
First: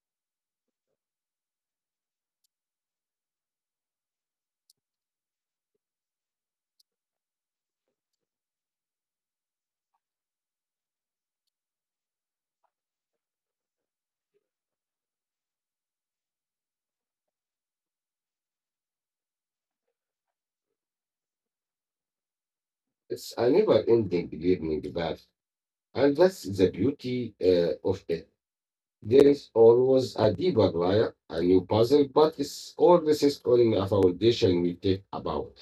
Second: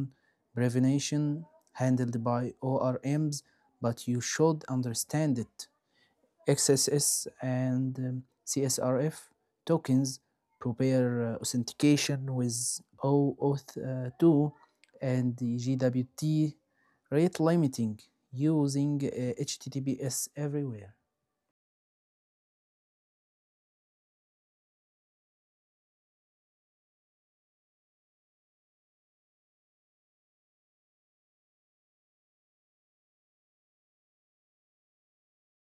S2: prevention handled by ORMs, but you should understand it. XSS and CSRF tokens, prepare authentication with O Auth 2 and the GWT, rate limiting, using HTTPS everywhere.
S1: It's a never-ending learning path, and that's the beauty of it. There is always a deeper layer, a new puzzle, but it's all this is on a foundation we take about.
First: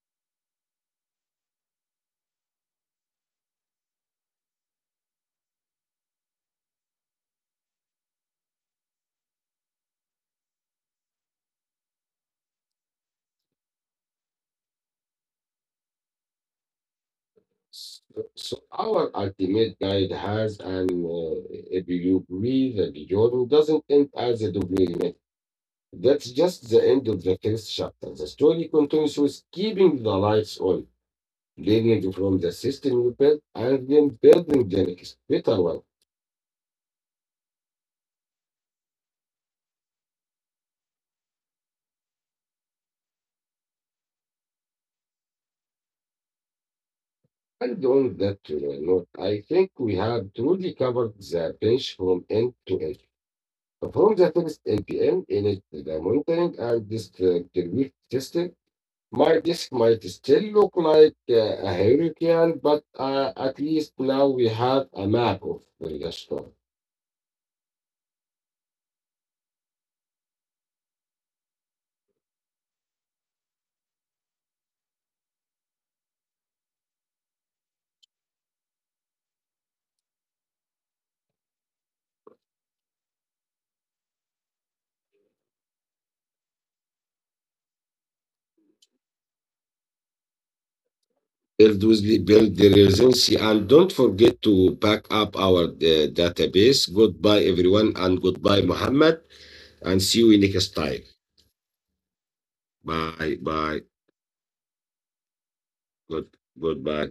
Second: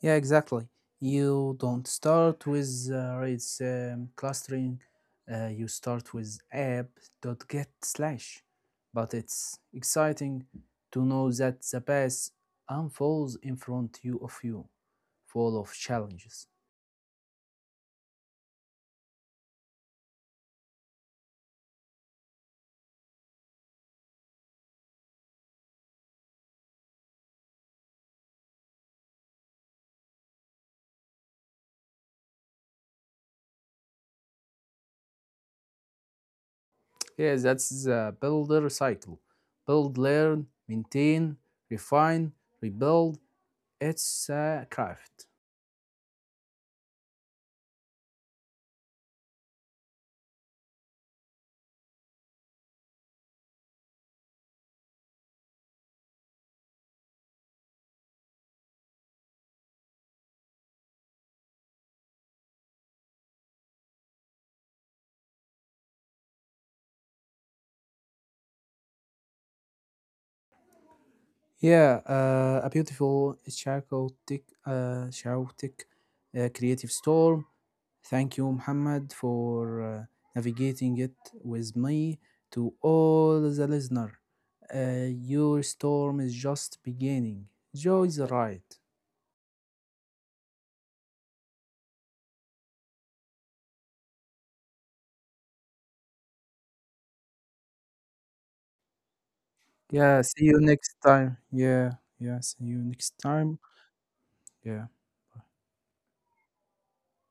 S2: Yeah, exactly. You don't start with rates clustering. You start with app.get slash. But it's exciting to know that the path unfolds in front you of you, full of challenges.
S1: So, so, our ultimate guide has an a Bjorn doesn't end as a documentary. That's just the end of the first chapter. The story continues with keeping the lights on, learning from the system you built, and then building the next better one.
S2: Yeah, that's the builder cycle. Build, learn, maintain, refine, rebuild. It's a craft.
S1: And on that note, I think we have truly covered the bench from end to end. From the first NPM in it, the monitoring and distributed system. My disk might still look like a hurricane, but at least now we have a map of the storm.
S2: Yeah, a beautiful chaotic creative storm. Thank you, Muhammad, for navigating it with me. To all the listener, your storm is just beginning. Joy the ride.
S1: Build the resiliency and don't forget to back up our database. Goodbye, everyone, and goodbye, Muhammad, and
S2: Yeah,
S1: see
S2: see
S1: you
S2: you
S1: next
S2: next
S1: time.
S2: time. Yeah, yeah, see you next
S1: Bye,
S2: time.
S1: bye,
S2: Yeah.
S1: good, goodbye.